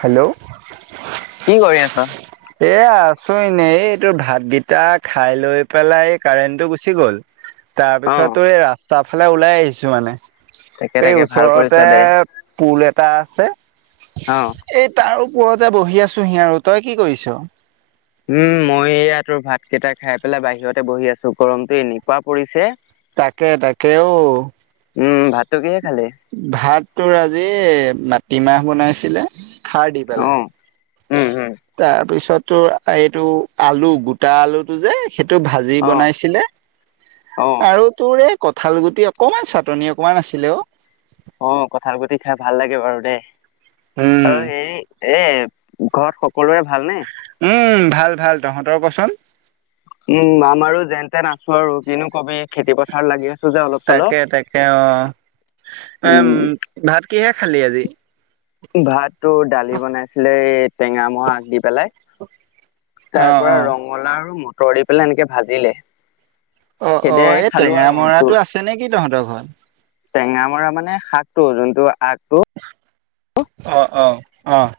Hello কি কৰি আছা? এ আছো এনে এই এইটোৰ ভাতকেইটা খাই লৈ পেলাই এই কাৰেণ্টটো গুচি গ'ল [unintelligible] অ', তাৰপিছতো এই ৰাস্তা ফালে ওলাই আহিছো মানে তাকে [unintelligible] এই তাকে ভাল কৰিছ ওচৰতে দে। পুল এটা আছে। অ', এই তাৰ ওপৰতে বহি আছোহি আৰু, তই কি কৰিছ? উম মই এয়া তোৰ ভাত কেইটা খাই পেলাই বাহিৰতে বহি আছো গৰমতটো এনেকুৱক পৰিছে [unintelligible] তাকে তাকে অঔ। উম, ভাতটো কিহে খালি? ভাত তৰ আজি [inaudible] মাটিমাহ বনাইছিলে খাৰ দি পেলাই। অ', উম, উম, তাৰপিছত তোৰ এইটো আলু গোটা আলুটো যে, সেইটো ভাজি অ', বনাইছিলে অ', আৰু তোৰ এ কঁঠাল গুটি অকমান চাটনি অকমান আছিলে অ অ কঠাল গুটি খাই ভাল লাগে বাৰু দেই আৰু উম সেই এ ঘৰত সকলোৰে ভালনে? উম ভাল ভাল তহঁতৰ কচোন [unintelligible] উম আমাৰো যেন তে নাছো আৰু কিন্তু কবি খেতি পথাৰ লাগি আছে [inaudible] তাকে তাকে অ এম উম, ভাত কিহে খালি আজি [unintelligible] ভাত টো দালি বনাইছিলে টেঙামৰা আগ দি পেলাই। অ তাৰ পৰা অ ৰঙালা আৰু মটৰ দি পেলাই এনেকে ভাজিলে [unintelligible] অ অ সেইদৰে এই খালো টেঙা আৰু ত মৰাটো আছে নে কি তহঁতৰ ঘৰত। টেঙা মৰা মানে শাকটো যোনটো আগটো [unintelligible] অ অ, অ'।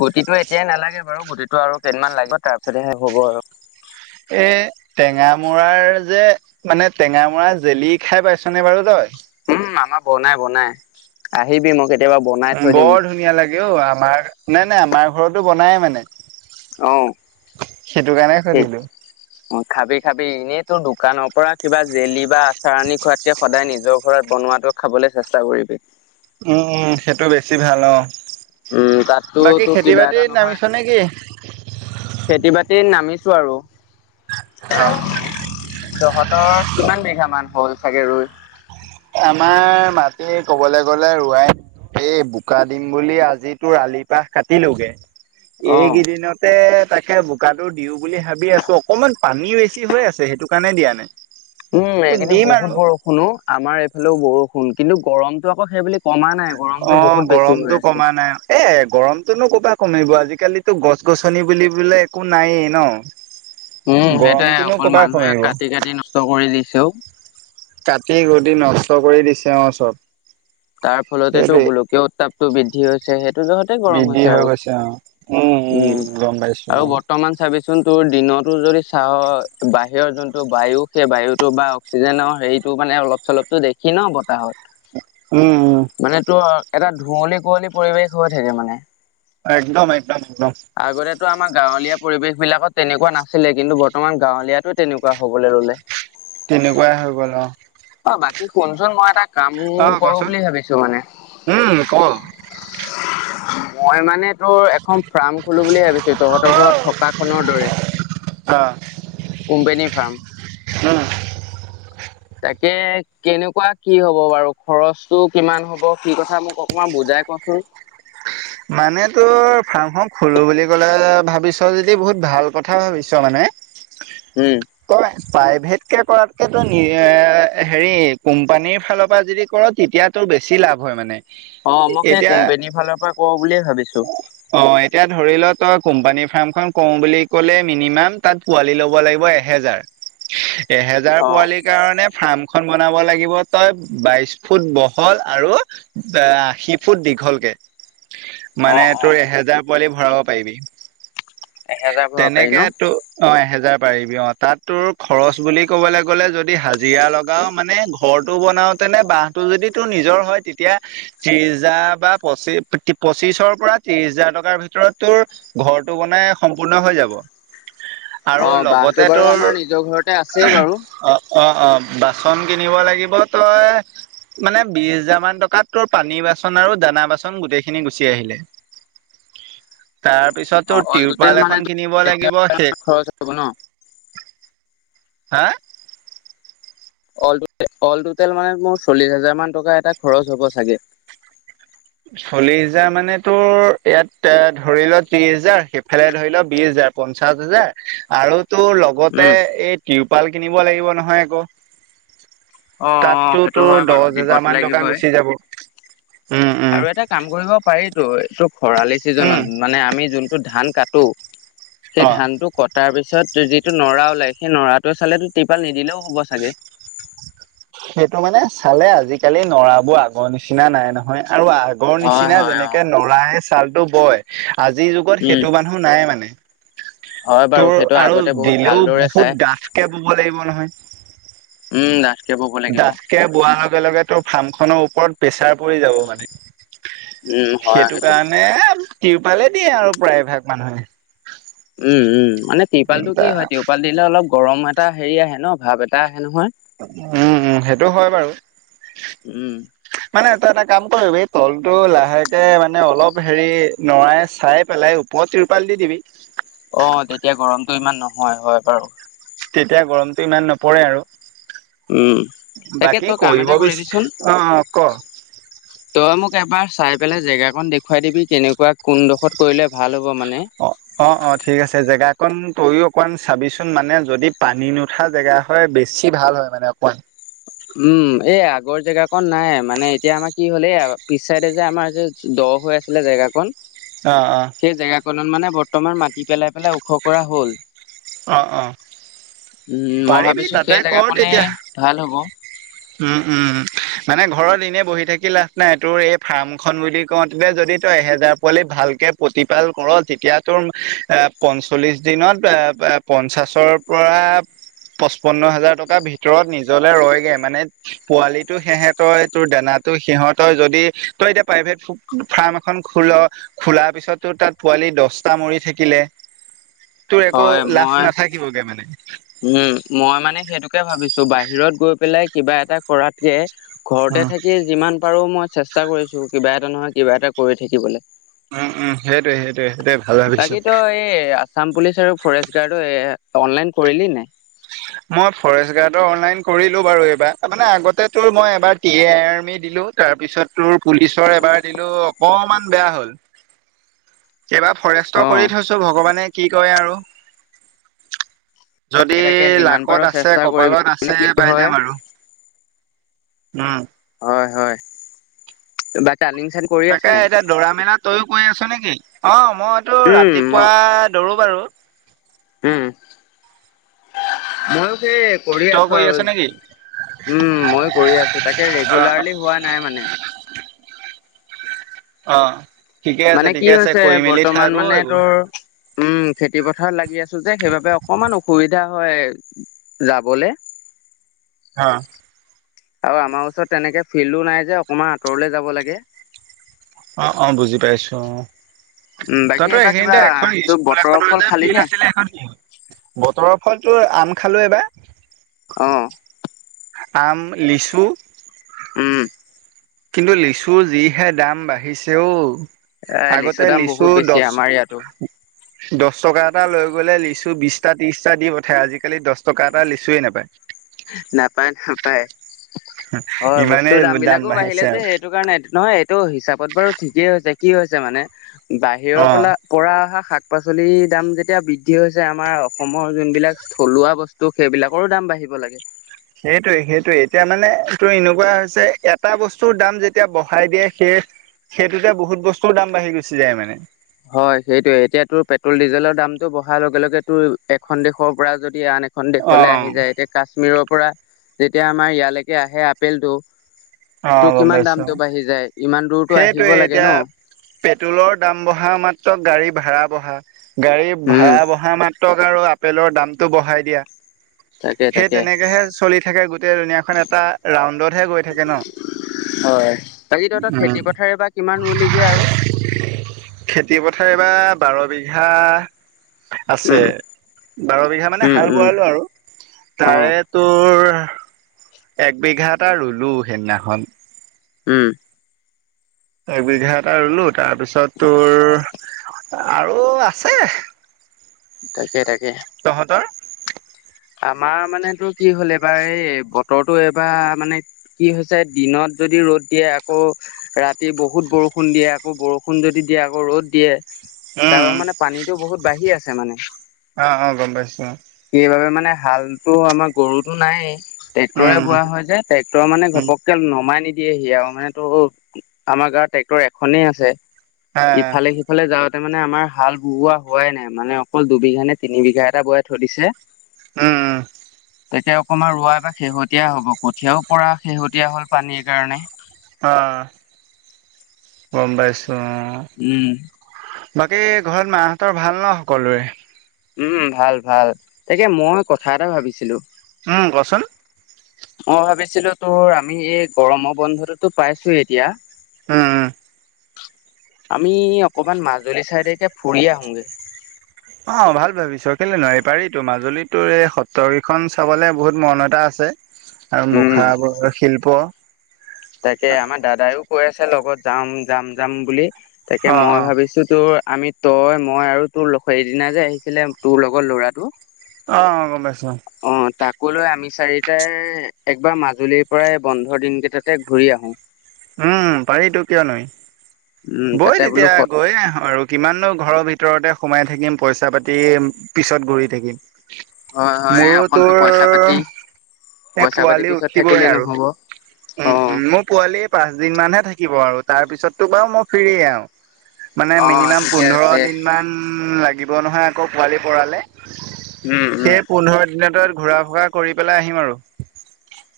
গুটিটো এতিয়াই নালাগে বাৰু গুটিটো আৰু কেইদিনমান লাগিব তাৰ পিছতহে হ'ব আৰু। এই টেঙা মৰাৰ যে মানে টেঙা মৰাৰ জেলি খাই পাইছনে বাৰু তই? উম আমাৰ বনাই বনাই আহিবি মোক উম বৰ ধুনীয়া লাগে অ আমাৰ নাই নাই আমাৰ ঘৰতো বনায় মানে অ [inaudible] সেইটো কাৰণে ঠিক সুধিলো [unintelligible] অ খাবি খাবি এনেই তোৰ দোকানৰ পৰা কিবা জেলি বা আচাৰ আনি খোৱাতকে সদায় নিজৰ ঘৰত বনোৱা বনোৱাটো খাবলৈ চেষ্টা কৰিবি। উম সেইটো বেছি ভাল অ উম তাততো বাকী তো খেতি কিবা বাতি এটা নহয় নামিছ নে কি [inaudible] খেতি বাতি নামিছো আৰু অ [inaudible] তহঁতৰ কিমান বিঘা মান হ'ল চাগে ৰুই [unintelligible] আমাৰ মাটি কবলৈ গ'লে ৰৱাই [unintelligible] এই বোকা দিম বুলি আজি তোৰ আলি পাহ কাটিলোগে অ এইকদিনতে তাকে বোকাটো দিও বুলি ভাবি আছো অকমান পানী বেছি হৈ আছে সেইটো কাৰণে দিয়া নাই উম এইকেইি দিম বহুত আৰু বৰষুণো আমাৰ এইফালেও বৰষুণ কিন্তু গৰমতটো আকৌ সেইবুলি অ গৰমতটো কমা নাই এ গৰমতনো কপা কমিব আজিকালিতো গছ গছনি বুলিবলে একো নায়েই ন উম সেইটোয়ে গৰমটোনো অকল ক'বা মানুহে কমিব কাটি কাটি নষ্ট কৰি দিছে [inaudible] কাটি গদি নষ্ট কৰি দিছে অওঁ চপ [inaudible] তাৰ ফলতেটো গোলকীয় উত্তাপটো বৃদ্ধি হৈছে সেই [unintelligible] গৰম বৃদ্ধি হৈছে হৈ আৰু গৈছে অ উম গম পাইছো আৰু অ বৰ্তমান চাৰি [inaudible] চোন তোৰ দিনতো যদি চাহৰ বাহিৰৰ যোনটো বায়ু সেই বায়ুটো বা অক্সিজেনৰ হেৰিত টো মানে অলপ চলপতো দেখি ন বতাহত [unintelligible] উম, মানে তোৰ এটা ধুঁৱলি কুঁৱলী পৰিৱেশ হৈ থাকে মানে। একদম একদম একদম। আগতেতো আমাৰ গাঁৱলীয়া পৰিৱেশ বিলাকত তেনেকুৱা নাছিলে, কিন্তু বৰ্তমান গাঁৱলীয়াটো তেনেকুৱা হ'বলৈ ললে। তেনেকুৱাই হৈ গ'ল অ'। অ বাকী শুনচোন মই এটা কাম অ কৰো কচোন বুলি ভাবিছো মানে। উম ক অ মই মানে তোৰ এখন ফাৰ্ম খলো বুলি ভাবিছো তহঁতৰ ঘৰত থকা খনৰ দৰে কোম্পানীৰ ফাৰ্ম [unintelligible] তাকে কেনেকুৱা কি হব বাৰু খৰচটো কিমান হব কি কথা মোক অকমান বুজা তাই কচোন [unintelligible] মানে তোৰ ফাৰ্মখন খলো বুলি ক'লে ভাবিছা যদি বহুত ভাল কথা ভাবিছো মানে। উম তই পাইভে ক, কৰাতকে তোয় এ হেৰি কোম্পানীৰ ফালৰ পৰা যদি কৰ তেতিয়াতটো বেছি লাভ হয় মানে। অ' মোক সেই এতিয়া কোম্পনীৰ ফালৰ পৰা ক'ব বুলিয়ে ভাবিছো অ' এতিয়া ধৰি ল তই কোম্পানী ফাৰ্মখন কওঁ বুলি ক'লে মিনিমাম তাত পোৱালি ল'ব লাগিব এহেজাৰ। এহেজাৰ অ পোৱালীৰ কাৰণে ফাৰ্ম খন বনাব লাগিব তই বাইশ ফুট বহল আৰু এ আশী ফুট দীঘলকে। অ মানে অ তোৰ এহেজাৰ পোৱালি ভৰাব পাৰিবি। এহেজাৰ ভৰাব পাৰি ন তেনেকে তো অ অ' যাই পাৰিবি অ', তাত তোৰ খৰছ বুলি কবলে গ'লে, যদি হাজিৰা লগাৱ মানে ঘৰটো বনা আৰু তেনে বাহটো যদি তোৰ নিজৰ হয় তেতিয়া ত্ৰিজা বা পচি পঁচিশৰ পৰা ত্ৰিশ হাজাৰ টকাৰ ভিতৰত তোৰ ঘৰটো বনাই সম্পূৰ্ণ হৈ যাব। আৰু অ বাঁহটো লগতে বাৰু তোৰ আমাৰ নিজৰ ঘৰতে আছেই বাৰু অ অ অ বাচন কিনিব লাগিব তই মানে বিশ হাজাৰ মান টকাত তোৰ পানী বা বাচন আৰু দানা বাচন গোটেই খিনি গুচি আহিলে। তাৰ পিছতো অ অল টোটেল টিউৰপাল এখন কিনিব মানে লাগিব শেষ [inaudible] খৰচ হ'ব ন হা'। অল টুটেল মানে মোৰ চল্লিছ হাজাৰ মান টকা এটা খৰচ হ'ব চাগে [inaudible] চল্লিশ হেজাৰ মানে তো ইয়াত এ ধৰি ল ত্ৰিশ হোজাৰ সেইফালে ধৰি ল বিশ হোজাৰ পঞ্চাশ হাজাৰ আৰু তোৰ লগতে উম এই টিৰপাল কিনিব লাগিব নহয় আকৌ। অ অ তাতটো সেইটো তোৰ হয় দহ বাৰু হোজাৰ দিবতো মান টকা লাগিবই গুচি যাব। উম উম আৰু এটা কাম কৰিব পাৰিতো এইটো খৰালি উম চিজনত মানে আমি যোনটো ধান কাট টো সেই অ ধানটো কটাৰ পিছত যিটো নৰা ওলাই সেই নৰাটোৱে চালেতো তিৰপাল নিদিলেও হ'ব চাগে। সেইটো মানে চালে আজিকালি নৰা বোৰ আগৰ নিচিনা নাই নহয়। আৰু আগৰ হয় নিচিনা হয় অ যেনেকে নৰাই ছালটো বয় আজিৰ যুগত উম সেইটো মানুহ নাই মানে। হয় বাৰু তোৰ সেইটো আৰু আগতে বহুত দিলেও ভালদৰে চাই বহুত ডাঠকে ব'ব লাগিব নহয়। উম ডাঠকে বব লাগিব ডাঠকে বোৱাৰ লগে লগে তো ফাৰ্মখনৰ ওপৰত প্ৰেছাৰ পৰি যাব মানে। উম হয় সেইটো সেইটো কাৰণে তিৰপালে দিয়ে আৰু প্ৰায়ভাগ মানুহে [inaudible] উম, উম মানে তিৰপাল উম, টো তা কি হয়, তিৰপাল দিলে অলপ গৰম এটা হেৰি আহে ন ভাৱ এটা আহে নহয় উম, উম সেইটো হয় বাৰু উম মানে এটা কাম কৰিব এই তলতটো লাহেকে মানে অলপ হেৰি নৰাই চাই পেলাই ওপৰত তিৰ পাল দি দিবি। অহ, তেতিয়া গৰমটো ইমান নহয়, হয় বাৰু। তেতিয়া গৰমটো ইমান নপৰে আৰু। উম তাকে বাকী তই কাম কৰিব এটা বি, কৰিবিচোন অ, ক তই মোক এবাৰ চাই পেলাই জেগা কন দেখুৱাই দিবি কেনেকুৱা কোনডোখত কৰিলে ভাল হ'ব। মানে। অ, অ, অ ঠিক আছে জেগাত। অকণ তইও অকমান চাবিচোন মানে যদি পানী নুঠা জেগা হয় বেছি ভাল হয় মানে অকমান। উম, এ আগৰ জেগাকন নাই মানে, এতিয়া আমাৰ কি হ'ল এই পিছ চাইড যে আমাৰ দ ব্লক হৈ আছিলে জেগাকন। অ', অ', সেই জেগাকনত মানে বৰ্তমান মাটি পেলাই- পেলাই ওখ কৰা হ'ল। অ -অ উম, মই পাৰিবি ভাবিছো তাতে সেই জেগা কৰ কনে তেতিয়া ভাল হ'ব। উম, উম মানে ঘৰত এনে বহি থাকি লাভ নাই। তোৰ এই ফাৰ্ম খন বুলি কওঁতে যদি তই তই এহেজাৰ পোৱালি ভালকে পতি পালন কৰ, তেতিয়া টোৰ পঞ্চল্লিছ দিনত পঞ্চাছৰ পৰা। পচপন্ন হাজাৰ টকাৰ ভিতৰত নিজলে ৰয় গে মানে। পোৱালিটো সেহেতৰ এই তোৰ দানা। আৰু সিহতৰ যদি তই প্ৰাইভেট ফ্ৰাম এখন খু'ল খোলা পিছত টোৰ তাত। ৱালি দহটা মৰি থাকিলে তোৰ একো হয় লাভ মই নাথাকিবগে মানে। উম, মই মানে সেইটোকে ভাবিছো বাহিৰত গৈ পেলাই কিবা এটা কৰাতকে। ঘৰতে থাকি যিমান পাৰো মই চেষ্টা কৰিছো। কিবা এটা নহয় কিবা এটা কৰি থাকিবলে। উম, উম সেইটোৱে সেইটোৱে। সেইটোৱে ভাল ভাবিছ। বাকী তই এই আছাম পুলিচ আৰু ফৰেষ্ট গাৰ্ডো অনলাইন কৰিলি নাই? মই ফৰেষ্ট গাৰ্ডৰ অনলাইন কৰিলো বাৰু এইবাৰ, মানে আগটো মই এবাৰ টি, এ আৰ্মি দিলো তাৰ পিছত তোৰ পুলিচৰ এবাৰ দিলো অকমান বেয়া হ'ল। এইবাৰ ফৰেষ্ট অ কৰি থৈছো। ভগৱানে কি কৰে আৰু। তাকে যদি তাকে যিমান পাৰো লাকত আছে চেষ্টা কৰিবি কপালত মানে আছে কি পাই হয় যাম আৰু। উম। হয়, হয়, বাকী। তাকে এতিয়া দৌৰা মেলা তয়ো কৰি আছ নে কি, অ' মইতোৰ উম মই ৰাতিপুৱা দৌৰো বাৰু। উম, ময়ো সেই কৰি আছো তই আৰু আছ নেকি উম, মই কৰি আছো। তাকে অ ৰেগুলাৰলি হোৱা নাই মানে। অ' ঠিকে আছে মানে কি ঠিকে আছে হৈছে কৰি মেলি থাক বৰ্তমান অ মানে এইবোৰ তোৰ। উম, খেতি পথাৰত লাগি আছো যে সেইবাবে অকমান অসুবিধা। হয়, যাবলে। অ'। আৰু আমাৰ ওচৰত তেনেকে ফিল্ডো নাই যে, অকমান আঁতৰলে যাব লাগে। অ' অ' বুজি পাইছো অ' উম তই বাকী ত এইবাৰ কিবা এইখিনিতে এখন তোৰ স্কুল বতৰৰ এখনৰ ফল যে খালি ফিল্ড নে? আছিলে এখন কি বতৰৰ হয়তো আম খালো এবাৰ। অ'। আম, লিচ উম। কিন্তু, লিছু যিহে দাম বাঢ়িছে অওঁ। এ আগতে দাম লিচু বহুত বেছি দহ। আমাৰ ইয়াতো দহ টকা এটা লৈ গ'লে লিচু বিশটা, ত্ৰিশটা দি পঠায় আজিকালি দহ টকা এটা লিছুয়ে নাপায়। নাপায়, নাপায়। [unintelligible] হয় ইমানেই বস্তুৰ দাম বিলাকো বাঢ়িলে বাঢ়িছে যে আৰু এইেইটো কাৰণে নহয়। এইটো হিচাপত বাৰু ঠিকেই হৈছে। কি হৈছে মানে বাহিৰৰ অ' পৰা পৰা অহা শাক। শাক পাচলিৰ দাম যেতিয়া বৃদ্ধি হৈছে আমাৰ অসমৰ যোনবিলাক থলুৱা বস্তু সেইবিলাকৰো দাম বাঢ়িব লাগে। সেইটোৱে সেইটোয়ে এতিয়া মানে এইটো এনেকুৱা হৈছে এটা বস্তুৰ দাম যেতিয়া বঢ়াই দিয়ে সেই সেইটোতে বহুত বস্তুৰ দাম বাঢ়ি গুচি যায় মানে। হয় সেইটোয়ে এতিয়া তোৰ পেট্ৰল ডিজেলৰ দামতটো বঢ়াৰ লগে লগে তোৰ এখন দেশৰ পৰা যদি এতিয়া আন এখন দেশলৈ আহি অ' যায় এতিয়া কাশ্মীৰৰ পৰা যেতিয়া আমাৰ ইয়ালৈকে আহে আপেলটো টো, অ' গম কিমান পাইছো দামটো বাঢ়ি যায়। ইমান দূৰতো আহিব সেইটোৱে লাগে ন এতিয়া পেট্ৰলৰ দাম বঢ়া মাত্ৰ গাড়ী ভাড়া বঢ়া। গাড়ী উম ভাড়া বঢ়া মাত্ৰক আৰু আপেলৰ দামটো বঢ়াই দিয়া। তাকে সেই তাকে তেনেকেহে চলি থাকে গোটেই দুুনীয়াখন এটা ৰাউণ্ডতহে গৈ থাকে ন। হয়, বাকী তহঁতৰ উম। খেতি পথাৰে বা কিমান ৰুলেগে আৰু? খেতি পথাৰ এইবাৰ বাৰ বিঘা আছে উম, বাৰ বিঘা মানে উম, হাল উম, বোৱালো আৰু, তাৰে অ', তোৰ এক বিঘা এটা ৰুলো সেইদিনাখন। উম। একবিঘা এটা ৰুলো তাৰপিছত তোৰ আৰু আছে। তাকে - তাকে। তহঁতৰ? আমাৰ মানেতোৰ কি হ'ল এইবাৰ এই বতৰটো এইবাৰ মানে কি হৈছে দিনত যদি যদি ৰ'দ দিয়ে আকৌ ৰাতি বহুত বৰষুণ দিয়ে আকৌ বৰষুণ যদি দিয়ে আকৌ ৰ'দ দিয়ে। তাৰ উম, পৰা মানে পানীটো বহুত বাঢ়ি আছে মানে, অ', অ', গম পাইছো সেইবাবে মানে মানে হালতো আমাৰ গৰুতো নায়েই। উম, ট্ৰেক্টৰে উম, বোৱা হয় যে ট্ৰেক্টৰ মানে উম, ঘপকে নমাই নিদিয়ে। দিয়েহি আৰু মানে তো আমাৰ গাঁৱত ট্ৰেক্টৰ এখনেই আছে, উম, ইফালে সিফালে যা তাতে মানে আমাৰ হাল বোৱা হোৱাই নাই মানে অকল দুবিঘা নে তিনি বিঘা এটা বোৱাই থৈ দিছে। উ। তাকে অকমান ৰোৱা বা শেহতীয়া হব কঠীয়াও পৰা শেহতীয়া হল পানীৰ কাৰণে। অ' গম পাইছো। অ উম। বাকী ঘৰত মাহঁতৰ ভাল ন সকলোৰে? উম ভাল ভাল, তাকে মই কথা এটা ভাবিছিলো কচোন মই ভাবিছিলো তোৰ আমি এই গৰমৰ বন্ধটোতো পাইছোয়েই এতিয়া। উম, উ। আমি অকমান মাজুলী চাইডেকে ফুৰি আহোগে। অ', ভাল ভাবিছ কেলৈ নোৱাৰি পাৰি তো, মাজুলীতো এই সত্ৰ কেইখন চাবলে বহুত মন এটা আছে। আছে আৰু উম মুখাবোৰৰ শিল্প। তাকে আমাৰ দাদায়েও কৈ আছে লগত যাম যাম যাম বুলি। তাকে অ মই ভাবিছো তোৰ আমি তই মই আৰু তোৰ সিদিনা যে আহিছিলে তোৰ লগৰ ল'ৰাটো। অ', অ', গম পাইছো। কলৈ আমি চাৰিটাই একবাৰ মাজুলীৰ পৰাই বন্ধৰ দিন কেইটাতে ঘূৰি আহো। উম, পাৰিতো কিয় নোৱাৰি। উম বই তাতে বোলো তেতিয়া সত গৈ আহো আৰু কিমান ঘৰৰ ভিতৰত ভিতৰতে সোমাই থাকিম পইচা পাতি পিছত ঘূৰি থাকিম। হয় হয় মোৰো অকলতো তোৰ পইচা পাতি সে পইচা পাতি পোৱালি পিছত উঠিবই থাকিলেই আৰু, নহব উ অ উ মোৰ পোৱালি পাঁচ দিন মানহে থাকে থাকিব আৰু তাৰ পিছততো বাৰু মই ফিৰিয়ে আৰু। মানে অ মিনিমাম ঠিকে পোন্ধৰ আছে দিন মান লাগিব নহয় আকৌ পোৱালি পৰালে। উম উম সেই পোন্ধৰ দিন ত ঘূৰা ফুৰা কৰি পেলাই আহিম আৰু।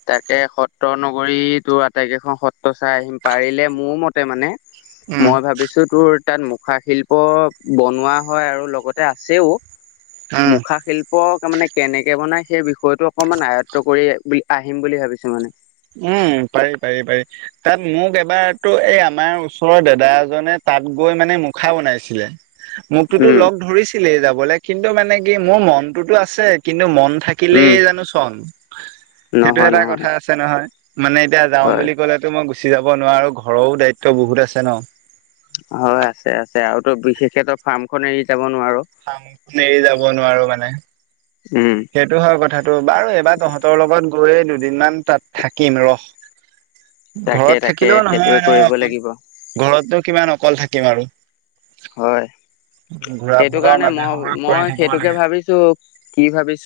তাকে সত্ৰ নগৰী তোৰ আটাইকেইখন সত্ৰ চাই আহিম পাৰিলে মোৰ মতে মানে। উম মই ভাবিছো তোৰ। তাত মুখা শিল্প বনোৱা হয়, আৰু লগতে আছেও। উম। মুখা শিল্প তামানে কেনেকে বনাই সেই বিষয়টো অকনমান আয়ত্ব কৰি বুলি। আহিম বুলি ভাবিছো মানে। উম পাৰি পাৰি পাৰি তাত মোক এবাৰতো এই আমাৰ ওচৰৰ দাদা এজনে। তাত গৈ মানে মুখা বনাইছিলে। মোকতোতো উম লগ ধৰিছিলেই যাবলে। কিন্তু মানে কি মোৰ মনটোতো আছে কিন্তু মন। থাকিলেই উম জানো চন সেইটো নহয় এটা নহয় কথা আ ছে নহয় মানে এতিয়া যাওঁ হয় বুলি ক'লেতো মই গো। গুচি যাব নোৱাৰো ঘৰৰও দায়িত্ব বহুত আছে ন হয় আছে আছে আৰু তো বিশেষকেতো ফাৰ্মখন এৰি যাব। নোৱাৰ ফামখন এৰি যাব নোৱাৰো মানে উম সেইটো হয় কথা। টো বাৰু এবাৰ তহঁতৰ লগত গৈয়ে দুদিনমান তাত থাকিম ৰস। তাকে ঘৰত তাকে থাকিলেও নহয় সেইটোৱে ন কৰিব অকল লাগিব ঘৰতো কিমান অকল থাকিম আৰু হয় [inaudible] ঘূৰা সেইটো ফুৰাও কাৰণে মাজে মই সময়ে কৰি মই থাকিব সেইটোকে লাগে ভাবিছো কি ভাবিছো